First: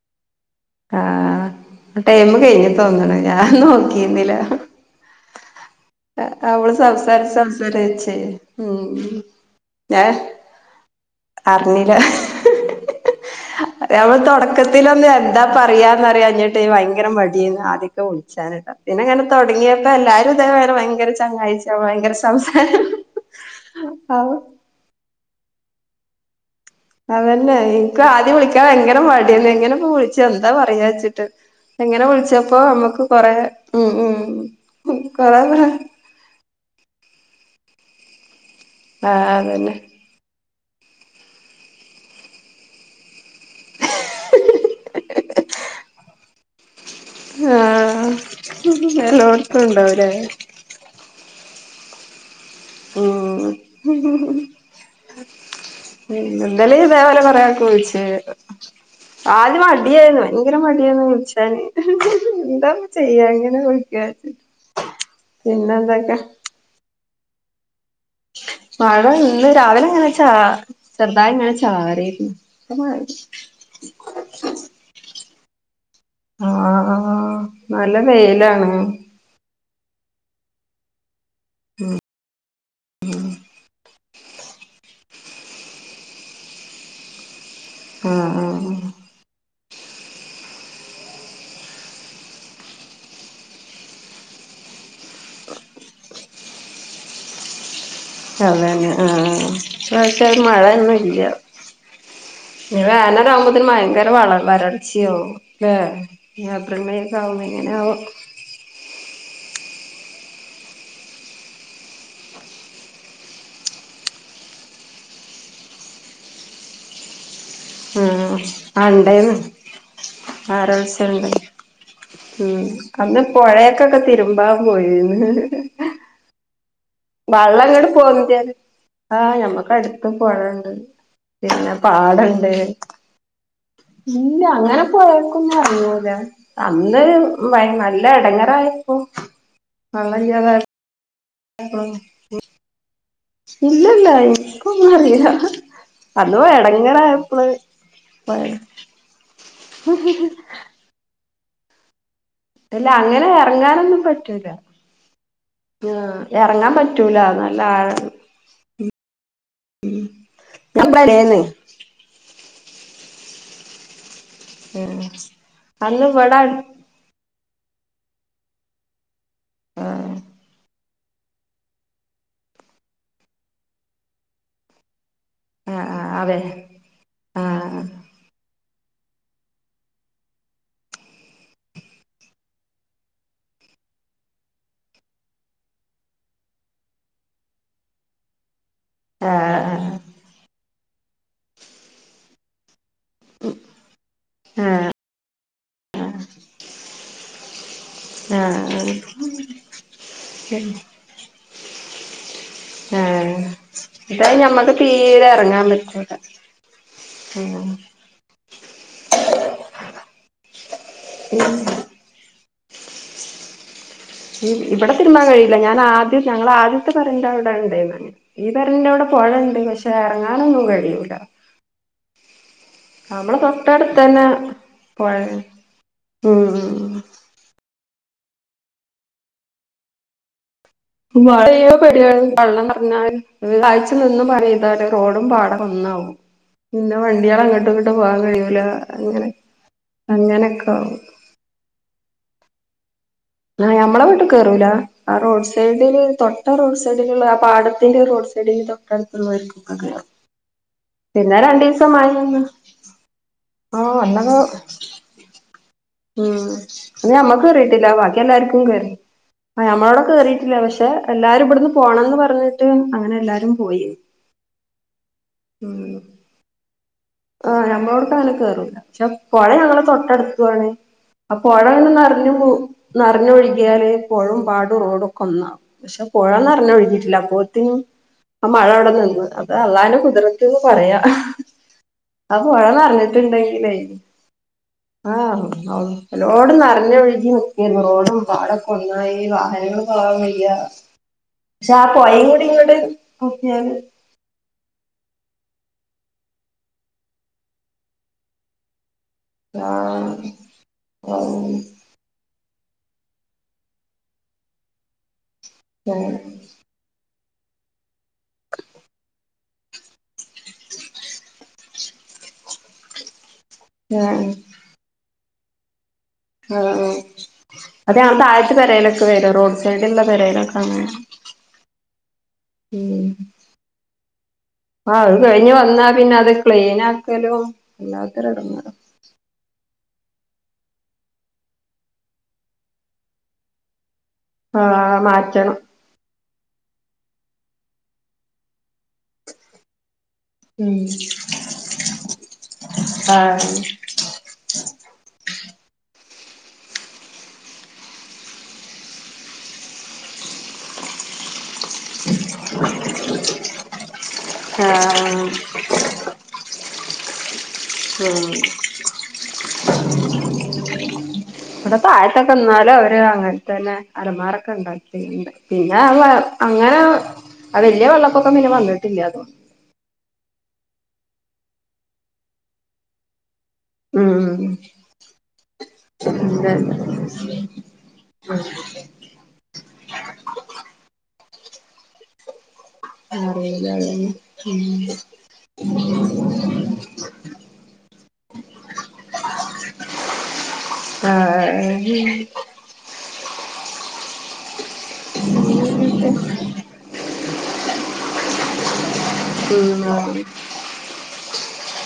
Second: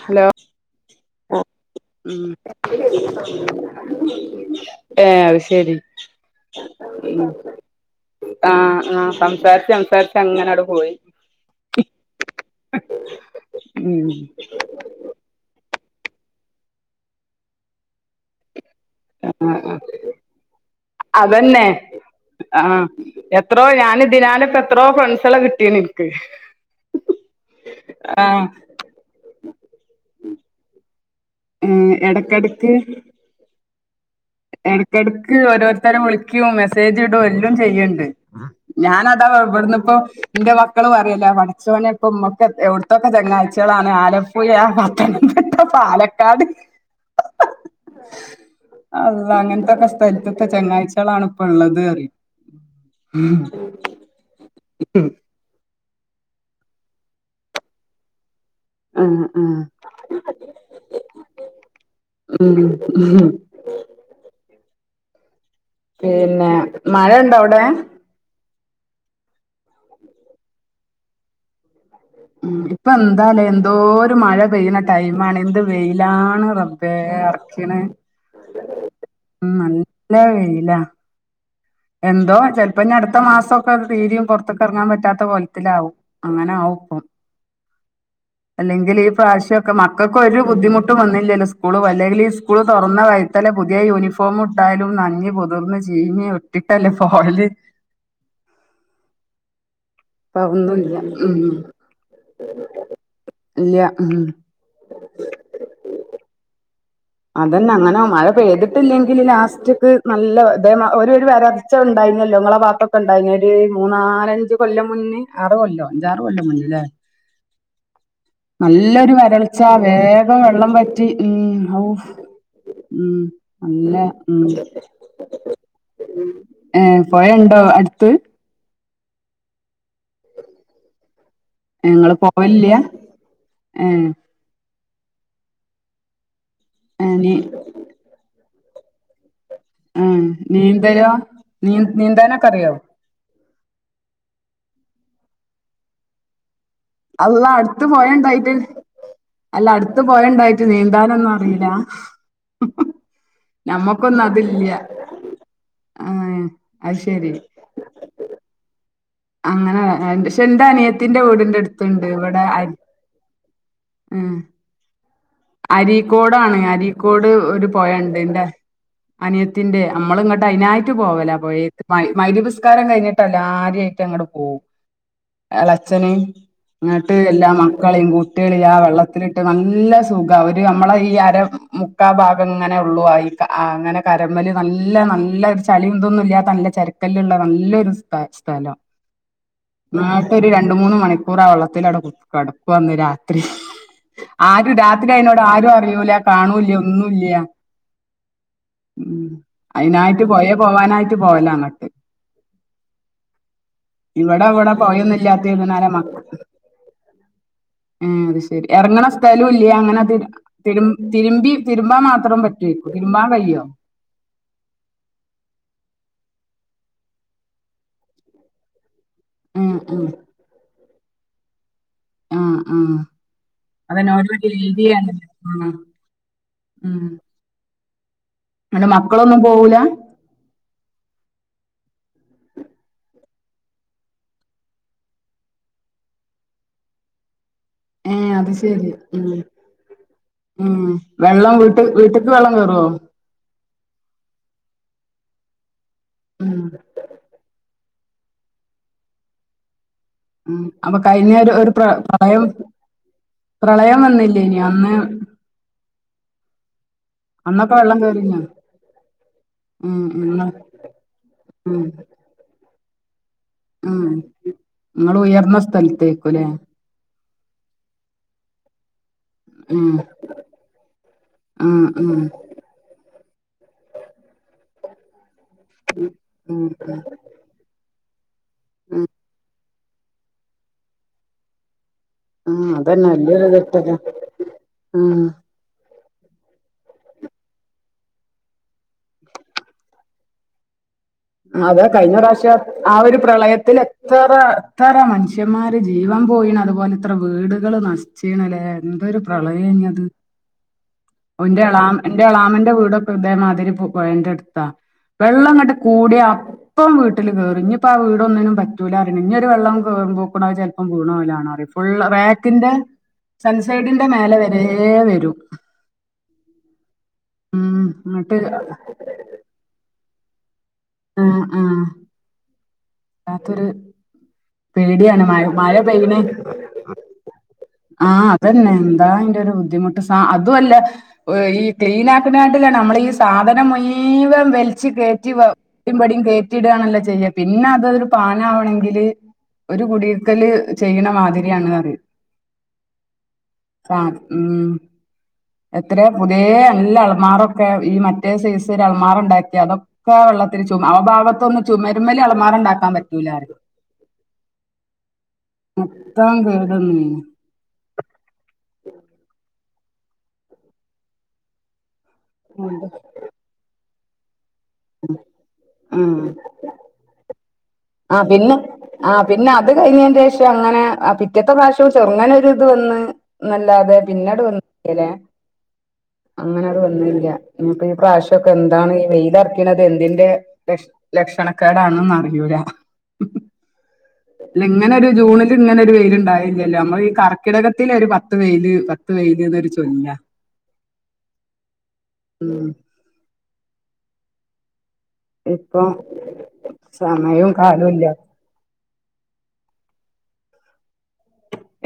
Hello ആ time കഴിഞ്ഞ് തോന്ന്ണ് ഞാൻ നോക്കീര്ന്നില്ല ഏ അത് ശരി അവള് സംസാരിച് സംസാരി വെച്ചേ ആഹ് ഉം ആഹ് സംസാരിച്ച് ഞാൻ സംസാരിച്ച് അങ്ങനട് പോയി അറിഞ്ഞില്ല. ഉം അവള് തൊടക്കത് ത്തിലൊന്ന് എന്താ പറയാന്നറിയാഞ്ഞിട്ട് ഭയങ്കര മടിയേന്ന് ആദ്യൊക്കെ വിളിച്ചാന്ട്ടോ പിന്നെ ങ്ങനെ തൊടങ്ങിയപ്പോ എല്ലാരും ഇതേ പോലെ ഭയങ്കര അതന്നെ ചങ്ങാഴ്ച്ച ഭയങ്കര ആഹ് സംസാരം എത്രോ ഞാൻ ആഹ് ഇതിനാലെ ഇപ്പ എത്രോ ഫ്രൺസാളെ കിട്ടീനിനിക്ക് അതെന്നെ ൻക്കും ആദ്യം വിളിക്കാൻ ഭയങ്കര മടിയേന്നു എങ്ങനെ ഇപ്പൊ വിളിച്ച് എന്താ പറയാ ച്ചിട്ട് ഏഹ് ഇങ്ങനെ വിളിച്ചപ്പോ എടക്കെടക്ക് ഞമ്മക്ക് കൊറെ ഉം ഉം എടക്കെടക്ക് കൊറെ കൊറെ ഓരോരുത്തര് വിളിക്കും മെസ്സേജ് ഇടും എല്ലും ചെയ്യ്ണ്ട് ഞാനതാ ആഹ് അതന്നെ ഇവിട്ന്ന് ഇപ്പം ന്റെ മക്കള് പറയൊല്ലോ പടച്ചോനെ ഇപ്പൊ മ്മക്ക് എവിട്ത്തൊക്കെ ചങ്ങായി ച്ചാളാണ് ആലപ്പുയ, പത്തനംതിട്ട, പാലക്കാട് ആ അല്ലാഹ് അങ്ങനെത്തൊക്കെ സ്ഥലത്ത്ത്തെ ചങ്ങായ്ച്യാളാണ് ഇപ്പള്ളത് പറയും ഉം പിന്നെ ഇന്നലെ ഇതേപോലെ കൊറേ ആക്ക് വിളിച്ച് ആഹ് ആഹ് ആദ്യം മട്യേയിന്നു ഭയങ്കര മടിയേയിന്നു വിളിച്ചാന് ഉം എന്താപ്പൊ ഉം ചെയ്യാ എങ്ങനെ വിളിക്ക [inaudible] പിന്നെ മഴണ്ടോ അവടെ മഴ ഇന്ന് രാവിലെങ്ങനെ ചാ ചെറുതായിങ്ങനെ ചാറി ഉഉം ഇപ്പൊ എന്താലെ എന്തോരു മഴ പെയ്യുന്ന ടൈമാണ് എന്ത് വെയിലാണ് റബ്ബേ ആ അറക്കണ് നല്ല വെയിലാണ് ഉം നല്ല വെയില എന്തോ ചെലപ്പോ ഞ അടുത്ത മാസൊക്കെ [unintelligible] പൊറത്ത്ക്കെറങ്ങാൻ പറ്റാത്ത കോലത്തിലാവും അങ്ങനെ ആകും ഇപ്പം ആഹ് ആഹ് അല്ലെങ്കിൽ ഈപ്രാശം പ്പൊ മക്കക്കൊരു ബുദ്ധിമുട്ടും വന്നില്ലല്ലോ സ്കൂളും അല്ലെങ്കിൽ സ്കൂള് തൊറന്ന വയ്താലേ പുതിയ യൂണിഫോം ന്തായാലും നഞ്ഞ് പൊതിർന്ന് ചീഞ് ഒട്ടിട്ടല്ലേ പോല് അതെന്നെ ആ ഇപ്പൊ ഇപ്രാവശ്യം ഒന്നുംല്ല മഴൊന്നുംല്ല ഉം ഞ്ഞി വേനലാവുമ്പോത്ത്ന് ഇല്ല ഭയങ്കര ഉം വള വരൾച്യാവും ല്ലെ അതെന്നെ അങ്ങനെ മഴ പെയ്തിട്ടില്ലെങ്കില് ലാസ്റ്റ് നല്ല അ ഒരു ഒരു വരൾച്ചണ്ടായിര്ന്നല്ലോ ങ്ങളെ വാത്തൊക്കെ ഉണ്ടായിന്നൊരു മൂന്നാലഞ്ച് കൊല്ല മുന്നേ ആറ് കൊല്ലോ അഞ്ചാറ് കൊല്ലം മുന്നെ ല്ലേ [unintelligible] ആ ആ ഇണ്ടേയ്ന്ന് വരൾച്ച വേഗം വെള്ളം വറ്റി വരൾച്ചണ്ടേ ഉം ഔ ഉം അന്ന് ഉം നല്ല പുഴക്കൊക്കെ ഉം തിരുമ്പാ പോയിന്ന് ഏ പൊഴണ്ടോ വെള്ളം അങ്ങോട്ട് പോ അടുത്ത് ആഹ ഞമ്മക്ക് അടുത്ത പോുണ്ട് പിന്നെ ഇങ്ങള് പാടുണ്ട് പോവലില്ല ഏഹ് ഇല്ല അങ്ങനെ പോയക്കും പറഞ്ഞരാൻ അന്ന് ഏഹ് നീ നല്ല ഇടങ്ങറയപ്പോൊ ആ നീന്തരുവാ ഇല്ലല്ല റ അതവാ ഇടങ്ങ [unintelligible] അള്ളാ അടുത്ത പോയ ഉണ്ടായിട്ട് അല്ല അടുത്ത പോയണ്ടായിട്ട് നീന്താനൊന്ന ഇല്ല ഇല്ല അങ്ങനെ ഇറങ്ങാനൊന്നും പറ്റൂല അതില്ല ആ ഏഹ് ഇറങ്ങാൻ അത് പറ്റൂല ശരി നല്ല ആഴാണ്. അങ്ങനെ പക്ഷെ എന്റെ ഞാൻ അനിയത്തിറെ ഇബടേന്ന് വീടിന്റെ അടുത്ത്ണ്ട് ഇവിടെ അരു ആഹ് ഉം അന്ന് ഇവടെ അരീക്കോടാണ് അരീക്കോട് ഒരു പൊയ്യ ഉണ്ട്ന്റെ അനിയത്തിന്റെ, ആഹ് നമ്മൾ ഇങ്ങോട്ട് അതിനായി മു പോവല പോയ മര്യപസ്കാരം കഴിഞ്ഞിട്ട് എല്ലാവരും ആയിട്ട് അങ്ങടെ പോവും. ആഹ് ഇളച്ഛന ആഹ് അതെ ഇങ്ങോട്ട് എല്ലാം ആഹ് മക്കളെയും കുട്ടികളെയ ആ വെള്ളത്തിലിട്ട് നല്ല സൂ അവര് നമ്മളെ ഈ അര മുക്കാ ഭാഗം ഇങ്ങനെ ഉള്ളു ഈ അങ്ങനെ കരമ്പലി നല്ല നല്ല നല്ല ചളി എന്തൊന്നും ഇല്ലാത്ത നല്ല ചെരക്കല്ലള്ള നല്ലൊരു സ് സ്ഥലം ആഹ് ആഹ ശരി രണ്ട മൂന്ന് മണിക്കൂർ ആ വെള്ളത്തിലടെ കടപ്പ വന്ന് രാത്രി ആ രാത് എന്നോട് ആരും അറിയൂല കാണൂല ഒന്നുമല്ല ആഹ് ആഹ് ഉം അയിനായി പോയ പോവാനായിട്ട് പോല അങ്ങട്ട് ആഹ് ഇതാ ഇവിടെ ഇവിടെ ഞമ്മക്ക് തീരെ പോയന്നില്ലാത്ത എറങ്ങാൻ ഇതിനാല പറ്റൂല മക്ക ഉം ആ അത് ശരി എറങ്ങണ സ്ഥലും ഇല്ലേ അങ്ങനെ തി രു തിരുമ്പി തിരുമ്പാ മാത്രം പറ്റുവക്കു തിരുമ്പാ കഴിയോ ഇവിടെ തിരുമാൻ കഴില്ല ഞാൻ ആദ്യം ഞങ്ങള ആദ്യത്തെ പറരന്റെ അവിടെ ഉണ്ടേൻ ഈ പറരന്റെ അവിടെ പുഴണ്ട് ഉം പക്ഷെ ഉം ഇറങ്ങാനൊന്നും കഴൂല ഉ ഉ തന്നെ അതന്നതി പുഴയാണ് ഉം ഉ അറെ മക്കളൊന്നും പോവല വഴയോ പെടികൾ വെള്ളം നിറഞ്ഞാും കാഴ്ച നിന്നും പറയുംത റോഡും പാടം ഒന്നാാവും പിന്നെ വണ്ടികൾ അങ്ങട്ട് ഏ എങ്ങട്ടുംപോകാൻ അത് കഴിയൂല ശെരി ഉം അങ്ങനെ അങ്ങനെയൊക്കെ ഉം ആവും വെള്ളം വീട്ട വീട്ട്‌ക്ക് വെള്ളം കേറോ ആ നമ്മള വീട്ട്ക്ക് കേറൂല ആ റോഡ് സൈഡില് തൊട്ട ഉം റോഡ് സൈഡിലുള്ള ആ പാട തിന്റെ റോഡ് സൈഡിന്റെ തൊട്ത്ത്ള്ളോ ൽ കൊക്കെ കേറും ഉം അപ്പൊ കഴിഞ്ഞ പിന്നെ ഒരു ഒരു പ്ര രണ്ടീസം മയേനി പ്രളയം ആ പ്രളയം അന്നന്നെ വന്നില്ലേനിയോ അന്ന് ഉം അന്ന് ഞമ്മക്ക് അന്നൊക്കെ കേറിട്ടില്ല വെള്ളം ബാക്കി കേറിഞ്ഞോ എല്ലാർക്കും കേറി ആ ഉം ഞമ്മളോടെ ഉം കേറിട്ടില്ല പക്ഷെ എല്ലാരും ഇബടന്ന് ഉം പോണംന്ന് പറഞ്ഞ് [unintelligible] അങ്ങനെ എല്ലാരും പോയി ഉം നിങ്ങള് ഉയർന്ന ഉം സ്ഥലത്തേക്കുംല്ലേ ആ ഞമ്മളോടു ക്ക് അങ്ങനെ കേറൂല പക്ഷെ പോഴഞങ്ങളെ ഉം തൊട്ടടുത്തുംണേ അ ഉം ഉം പൊഴങ്ങനെനിറഞ്ഞു നിറഞ്ഞ്ഒഴിക്കിയല് പൊഴുംപാടു റോഡൊക്കെ ഒന്നാ പക്ഷെ പുഴ ഉം നറഞ്ഞ് ഉം ഒഴുകിട്ടില്ല അപ്പൊത്തിനും ആ മഴ അവിടെ ഉം നിന്ന് വി ടെ അള്ളാന്റെ കുത്റത്ത് ന്ന്പറയാ ആ പുഴ ഉം അതന്നെ വല്യൊരു നറ്ഞ്ഞിട്ടുണ്ടെങ്കിലേ തെറ്റല്ലേ ആ ഉം റോഡ് നിറഞ്ഞ് ഒഴുകി നിക്കരുന്നു റോഡും പാടൊക്കെ ഒന്നായി വാഹനങ്ങള പോവാൻ വയ്യാ അതെ കഴിഞ്ഞ പ്രാവശ്യ ആ ഒരു നോക്കിയാല് പ്രളയത്തിൽ എത്ര എത്ര മനുഷ്യ ന്മാര് ജീവൻ പോയിണ് അതുപോലെ എത്ര വീടുകൾ നശിച്ചീ ണ്ല്ലേ എന്തെരു പ്രളയേനി അത് ഔ ഇന്റെ എളാ ന്റെ ന്റെ എളാമ ന്റെ വീടെക്കെ ഇതേമാതിരി പോയന്റെടുത്താ വെള്ളം ഇങ്ങട്ട് കൂടിയ അപ്പം വീട്ട് ല് കേറും ഇഞ്ഞ് പ്പോ ആ വീട് ഒന്നിനും പറ്റൂല അറിണ് ഇന്നെരു വെള്ളം കേറുപ്പോ ക്ന് അഹ് ചെൽപ്പം വീണ് പോ വാലാ ണറിം ഫുൾ റാക്കിന്റെ സൺസൈഡിന്റെ മേലെ വരെ വരും ആ ആ ഉം അതെ ഇങ്ങട്ട് താഴത്തെ പെരെലൊക്കെ വരും റോഡ് സൈഡ്ള്ള പെരെലൊക്കെങ്ങനെ ആ ആ ഉം ആ അത് പേടിയാണ് മഴ കഴിഞ്ഞ് മഴ വന്നാ പെയ്യ് പിന്നെ ണേ അത് ക്ലീൻ ആക്കലും ആ വല്ലാത്തൊരു അ തന്നെ എടങ്ങേറാ എന്താ യ്ന്റെ ബുദ്ധിമുട്ട് സാ അതു അല്ല ക്ലീനാക്ക് ണേകാട്ടീനും നമ്മളെ സാധനം മുയ് മുയ് വം ആ വലിച്ച് കയറ്റി വ മാറ്റണം ഔടി വടിംകേറ്റി ടാണല്ലോ ചെയ്യ പിന്നെ അതൊരു പാന ആവണെങ്കില് ഒരു കുടി ര്ക്കല് ഉം ചെയ്യണ മാതിരിയാണെന്ന് പറിം ആ ആ ഉം എത്രയ പുതിയ നല്ല അൾമാറൊക്കെ ഈ മറ്റേ സീസില് അൾമാർുണ്ടാക്കി അതൊക്കെ വെള്ള ത്തില് ചുമ ആ ഭാഗത്തൊന്നും ചുമരുമലി അലമാറ ഉണ്ടാക്കാൻ പറ്റൂല ആ [unintelligible] ഉം വടെ താഴ തന്നാലും വീണ് അവര് അങ്ങനെ തന്നെ അലമാര ക്കണ്ടാക്കിണ്ട് പിന്നെ അഅ് ആഹ് അങ്ങനെ ആ വല്യ ആ വെള്ളപ്പൊക്കം പിന്നെ വന്നിട്ടില്ല ആ തോന്നുന്നു പിന്നെ അത് കഴിഞ്ഞ് ഏകദേശം അങ്ങനെ ആ പിറ്റത്തെ പ്രാശ്യം ചെറുങ്ങനൊ ഒരു ഇത് വന്ന് നല്ലാതെ പിന്നീട് വന്നല്ലേ ച അങ്ങനെത് വന്നില്ല ഇനിപ്പോ ഈ പ്രാവശ്യമൊക്കെ എന്താണ് ഈ വെയിലറക്കണത് എന്ത്ന്റെ ലക്ഷ് ലക്ഷണ ക്കേടാണന്ന് അറിയൂല അറിയില്ല അതന്നെ ഇങ്ങനെ ഒരു ജൂണില് ഇങ്ങനെ ഒരു വെയിലുണ്ടായില്ലല്ലോ നമ്മൾ ഈ കർക്കിടകത്തില് ഒരു പത്ത് വെയില് പത്ത് വെയില് ന്നൊരു ചൊല്ലാ ആഹ് ഉം ഇപ്പൊ സമയും കാലവും ഇല്ല പിന്നെ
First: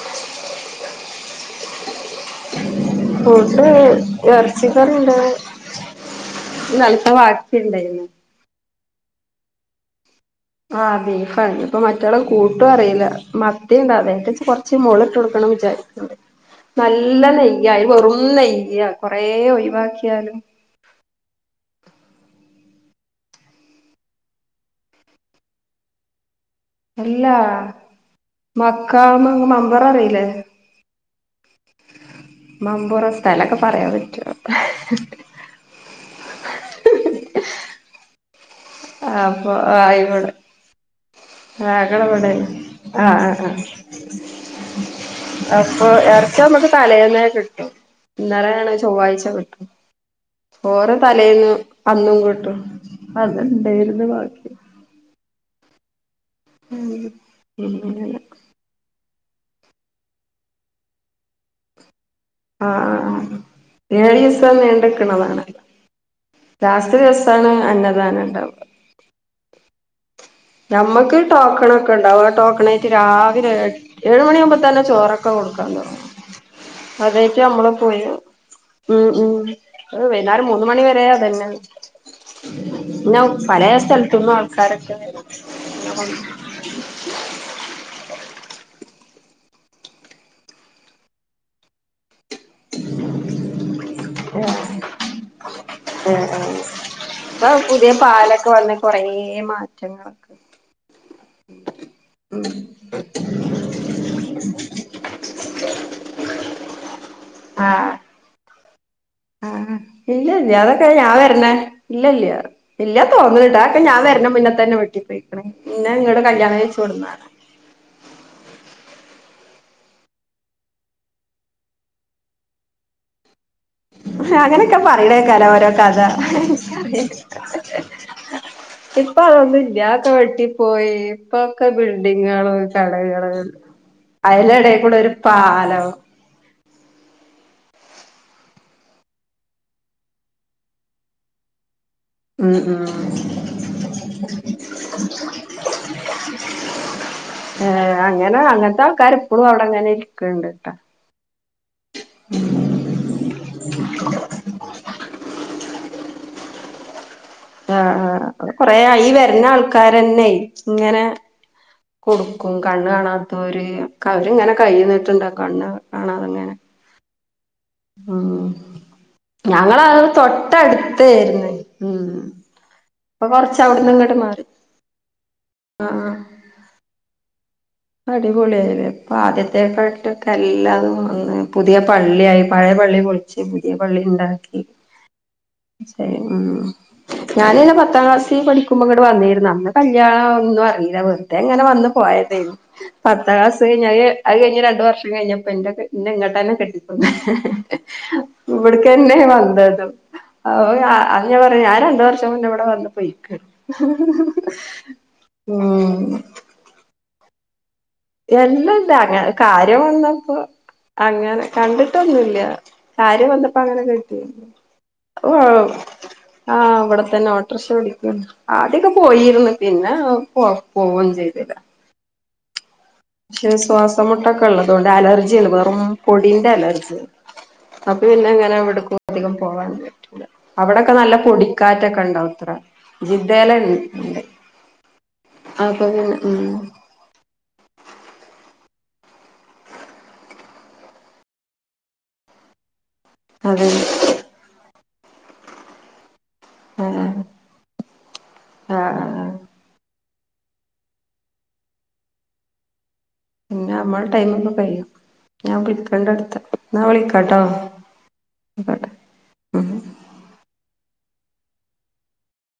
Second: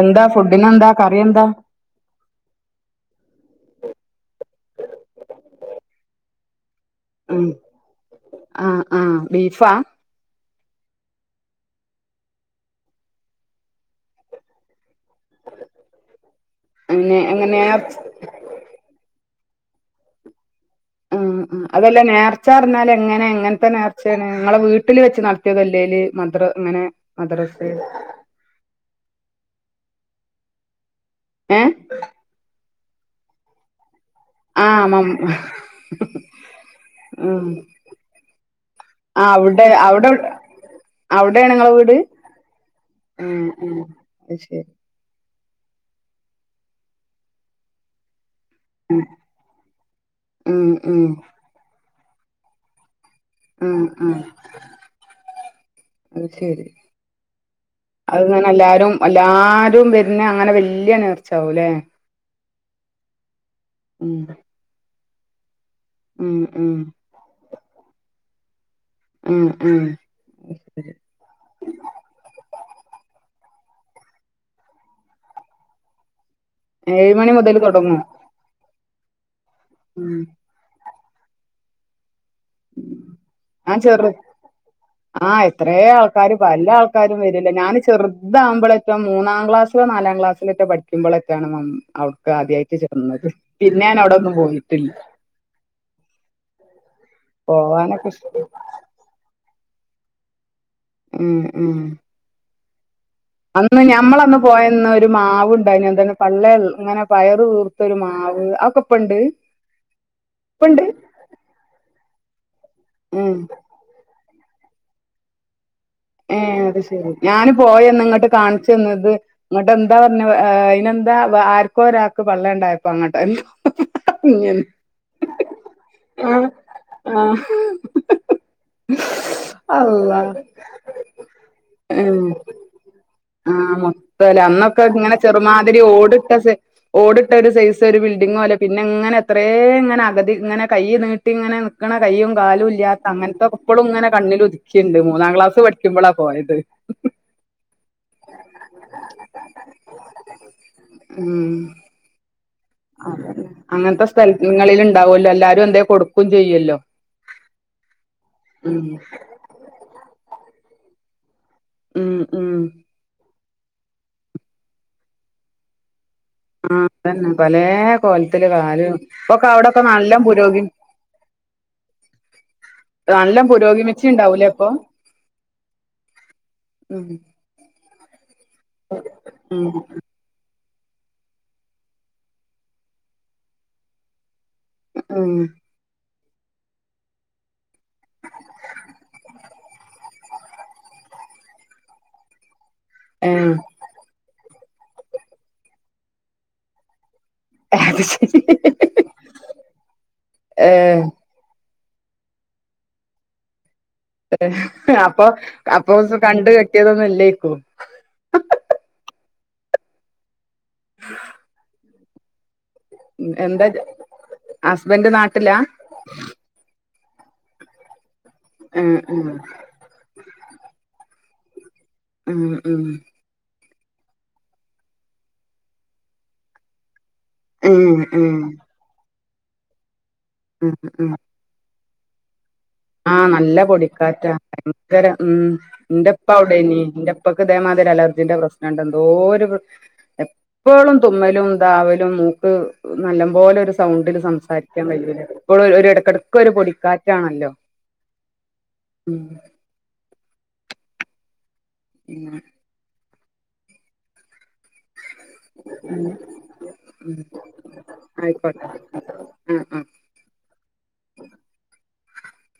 എന്താ ഫുഡിന് എന്താ കറി എന്താ ഫുഡ ഇറച്ചിക്കറി ണ്ട് ഇന്നലത്തെ വാക്കിണ്ടായിരുന്നു ആഹ ആഹ ബീഫാ ആഹ ബീഫാണ് ഇപ്പ മറ്റയാളെ കൂട്ടും അറിയില്ല മത്തിയണ്ട് അതായിട്ട കൊറച്ച് മുളിട്ട് കൊടുക്ക വിചാരിക് ണ്ട് പിന്നെ നല്ല നെയ്യായി എങ്ങനെയാ വെറും നെയ്യ കൊറേ ഒഴിവാക്കിയാലും ഉ അതല്ല നേർച്ച അറിഞ്ഞാൽ എങ്ങനെ എങ്ങനത്തെ നേർച്ചയാണ് ഞങ്ങളെ വീട്ടിൽ വെച്ച് നടത്തിയതല്ലേല് അല്ലാ മക്കാമ് മമ്പുറം അറിയില്ലേ ഏ മമ്പുറം സ്ഥലമൊക്കെ പറയാൻ പറ്റോ ആ ഉ ആ അപ്പൊ ആ ആയിക്കോടെ അവിടെയാണ് നിങ്ങളെ വീട് ഞങ്ങളെവിടെ ആഹ ആ ഉം ഉം അത് ശരി ആ അപ്പൊ ഇറച്ചി നമുക്ക് തലേന്ന കിട്ടും ഇന്നേലെ ചൊവ്വാഴ്ച കിട്ടും ഉം ചോറ് ഉം തലേന്ന് അന്നും കിട്ടും ഉം അത്ണ്ടായിരുന്നു ഉം ബാക്കി അത് ശരി അങ്ങനെ അത്ങ്ങെ എല്ലാരും എല്ലാരും വരുന്ന അങ്ങനെ വല്യ നേർച്ചാവല്ലേ ആ ആ ഏഴ് ദിവസം നീണ്ടെക്കണതാണല്ലോ ഉം ഉം ലാസ്റ്റ് ദിവസാണ് അന്നദാന ഉണ്ടാവുക ഉം ഉം അത് ശരി. നമ്മുക്ക് ടോക്കണ ഒക്കെണ്ടാവും ആ ടോക്കണ ആായിട്ട് രാവിലെ ഏഴ് മണിയ ആകുമ്പോ തന്നെ ചോറൊക്കെ കൊടുക്കാൻ തുടങ്ങും ഏഴ് മണി അതേറ്റ് മുതൽ നമ്മള് പോയി തുടങ്ങും ഉം ഉം ഉം വൈകുന്നാരും മൂന്ന മണി വരെയതന്നെ പലേ സ്ഥലം തിന്നും ആൾക്കാരൊക്കെ വരും ആഹ എത്ര ആൾക്കാർ പല ആൾക്കാരും വരില്ല ഞാൻ ചെറുതാവകുമ്പോളെ മറ്റം മൂന്നാം ക്ലാസിലോ നാലാം ക്ലാസ്സില ഒക്കെ പഠിക്ക്പോളെക്കെയാണ് ആദ്യായിട്ട് ചേർന്നത് പിന്നെ ഞാന അവിട ഒന്നും പോയിട്ടില്ല ആ ഇൊ പുതിയ പോവാനൊക്കെ ഇഷ്ട പാലൊക്കെ വന്ന് കൊറ മാറ്റങ്ങളൊക്കെ ഉ ഉ അന്ന് ഞമ്മളന്ന് പോയന്ന ഒരു മാവ ഉണ്ടായി എന്ത പള്ള ഇങ്ങനെ വയർ തീർത്തൊരു മാവ് അ ആഅതൊക്ക ആഹ ഇല്ലല്ല അതൊക്കെ ഞാൻ വരണേ ഇല്ലല്ല ഇല്ല ഉം തോന്നില്ലാ അക്കെ ഞാൻ വരുന്ന മുന്നേ തന്നെ വെട്ടിപ്പോയിക്കണേ ഏ അത് ശെരി ഞാന് പോയന്ന് ഇങ്ങോട്ട് കാണിച്ചന്നത് അങ്ങോട്ട് എന്താ പറഞ്ഞ അതിനന്താ ആർക്കോ ഒരാൾക്ക് പള്ളയ ഉണ്ടായപ്പോ അങ്ങോട്ട് അങ്ങനെയൊക്കെ പറയനെക്ക ഓരോ കഥ ആഹ് ആഹ് ഇപ്പൊ അതൊന്നും ഇല്ലാത്തെ അള്ളാ വെട്ടി പോയി ഇപ്പൊക്കെ ബിൽഡിങ്ങളും ചടങ്ങുകളും ആ മൊത്തം അല്ലേ അന്നൊക്കെ ഇങ്ങനെ ചെറുമാതിരി ഓടിട്ട ഓടിട്ട ഒരു സൈസ് ഒരു ബിൽഡിങ്ങ അല്ലേ പിന്നെങ്ങനെ എത്ര ഇങ്ങനെ അകതി ഇങ്ങനെ കൈ നീട്ടി ഇങ്ങനെ ഇണ കൈ്യ ഉം കാലും ഉം ഇല്ലാത്ത അങ്ങനത്തെക്കെപ്പുംങ്ങനെ കണ്ണിൽുതുക്കിണ്ട്മൂന്നാംക്ലാസ്സ്‌ പഠിക്കുമ്പോള പോയത് ഏർ അങ്ങനെ അങ്ങനത്തെ ആൾക്കാർ ഇപ്പോഴും അവിടെ അങ്ങനെ ഇരിക്കണ്ട്ട്ടാ ഉം അ അങ്ങനത്തെ സ്ഥലങ്ങളിൽ ഉണ്ടാവല്ലോ എല്ലാരും എന്തേ കൊടുക്കയും ചെയ്യല്ലോ ആഹ് അ കൊറ ഉം ഈ വരുന്ന ആൾക്കാരെന്നെ ഇങ്ങനെ ഉം ഉം കൊടുക്കും കണ്ണ് കാണാത്തര് അവരിങ്ങനെ കഴുന്നിട്ടുണ്ടാക്കും കണ്ണ് കാണാത ആ അതന്നെ പല കോലത്തില് കാല ഇപ്പൊക്കെ അവിടൊക്കെ ഞങ്ങളത് നല്ല പുരോഗി തൊട്ടടുത്തായിരുന്നു ഉം ഇപ്പൊ നല്ലോ പുരോഗമിച്ചുണ്ടാവൂലേ ഇപ്പൊ ആ അടിപൊളിയല്ലേ ഇപ്പൊ ഉം ആദ്യത്തെക്കാട്ടൊക്കെ എല്ലാം പുതിയ പള്ളിയ ആായി പഴയ പള്ളി പൊളിച്ച് പുതിയ പള്ളി ഉണ്ടാക്കി ആ മം ഞാന് അയിന് പത്താം ക്ലാസ്സിൽ പഠിക്കുമ്പോ ഇങ്ങട്ടടെ വന്നിരുന്നു അന്ന് കല്യാണം ഒന്നും അറിയില്ല വെറുതെ എങ്ങനെ വന്നു പോയതേ പത്താം ഏഹ് ക്ലാസ് കഴിഞ്ഞാല് അത് കഴിഞ്ഞഞ് രണ്ടു വർഷം കഴിഞ്ഞപ്പം ഇന്നെ ഇങ്ങട്ടെന്നെ കെട്ടിക്കുന്ന് അത് ശരി ഇവിടക്കന്നെ വന്നതും അ ഏഹ് അഞ [unintelligible] പറഞ്ഞു ആഞര [unintelligible] വർഷം മുന്നെ ഇവിടെ വന്ന് പോയിക്കണ് അപ്പം ഉം അപ്പം കണ്ട് കെട്ടിയതൊന്നും അല്ലേയ്ക്കും എല്ലല്ല അങ്ങനെ കാര്യം വന്നപ്പോ അങ്ങനെ കണ്ടിട്ടൊന്നുമില്ല കാര്യ വന്നപ്പോ എന്താ അങ്ങനെ കെട്ടിയത് ഹസ്ബൻഡ് ഓ നാട്ടിലാ ആ [unintelligible] ഓട്ടോറിക്ഷ ഓടിക്കുകയാണ് ആദ്യൊക്കെ ഉം ഉം പോയിരുന്നു പിന്നെ പോ പോകും ചെയ്തില്ല മം മം പക്ഷെ ശ്വാസം മുട്ടൊക്കെ ഉള്ളത്തുകൊണ്ട് അലർജിയല്ല വെറും പൊടിന്റെ അലർജി അപ്പൊ ഉം പിന്നെ ഉം എങ്ങനാവിടുക്കും അധികം പോകൻ പറ്റൂല ഉം അവിടെക്കെ നല്ല പൊടിക്കാറ്റൊക്കെ ഉണ്ടാവും അത്ര ആ ജിദ്ദേല നല്ല ഉണ്ട് പൊടിക്കാറ്റാ ഭയങ്കര മം അപ്പൊ എൻന്റെ പിന്നെ ഇപ്പാ ഉം അവിടെ നീ എന്റെ ഇപ്പൊക്ക് ഇതേമാതിരി അലർജിന്റെ പ്രശ്നണ്ട് എന്തോ എപ്പോഴും തുമ്മലും ദാവലും നമക്ക് നല്ല പോലെ അതെ ഒരു സൗണ്ടില് സംസാരിക്കാൻ കയൂല ഇപ്പളും ഒരു ഇടക്കിടക്ക് ഒരു പൊടിക്കാറ്റാണല്ലോ ആ ഉം ആ പിന്നെ പിന്നെ നമ്മൾ ടൈം ഇപ്പം കഴിയും ഞാൻ ഉം വിളിക്കണ്ട അടുത്ത്എന്നാ ഉം വിളിക്കാട്ടോ ആയിക്കോട്ടെ ആ ഉം ആ [inaudible]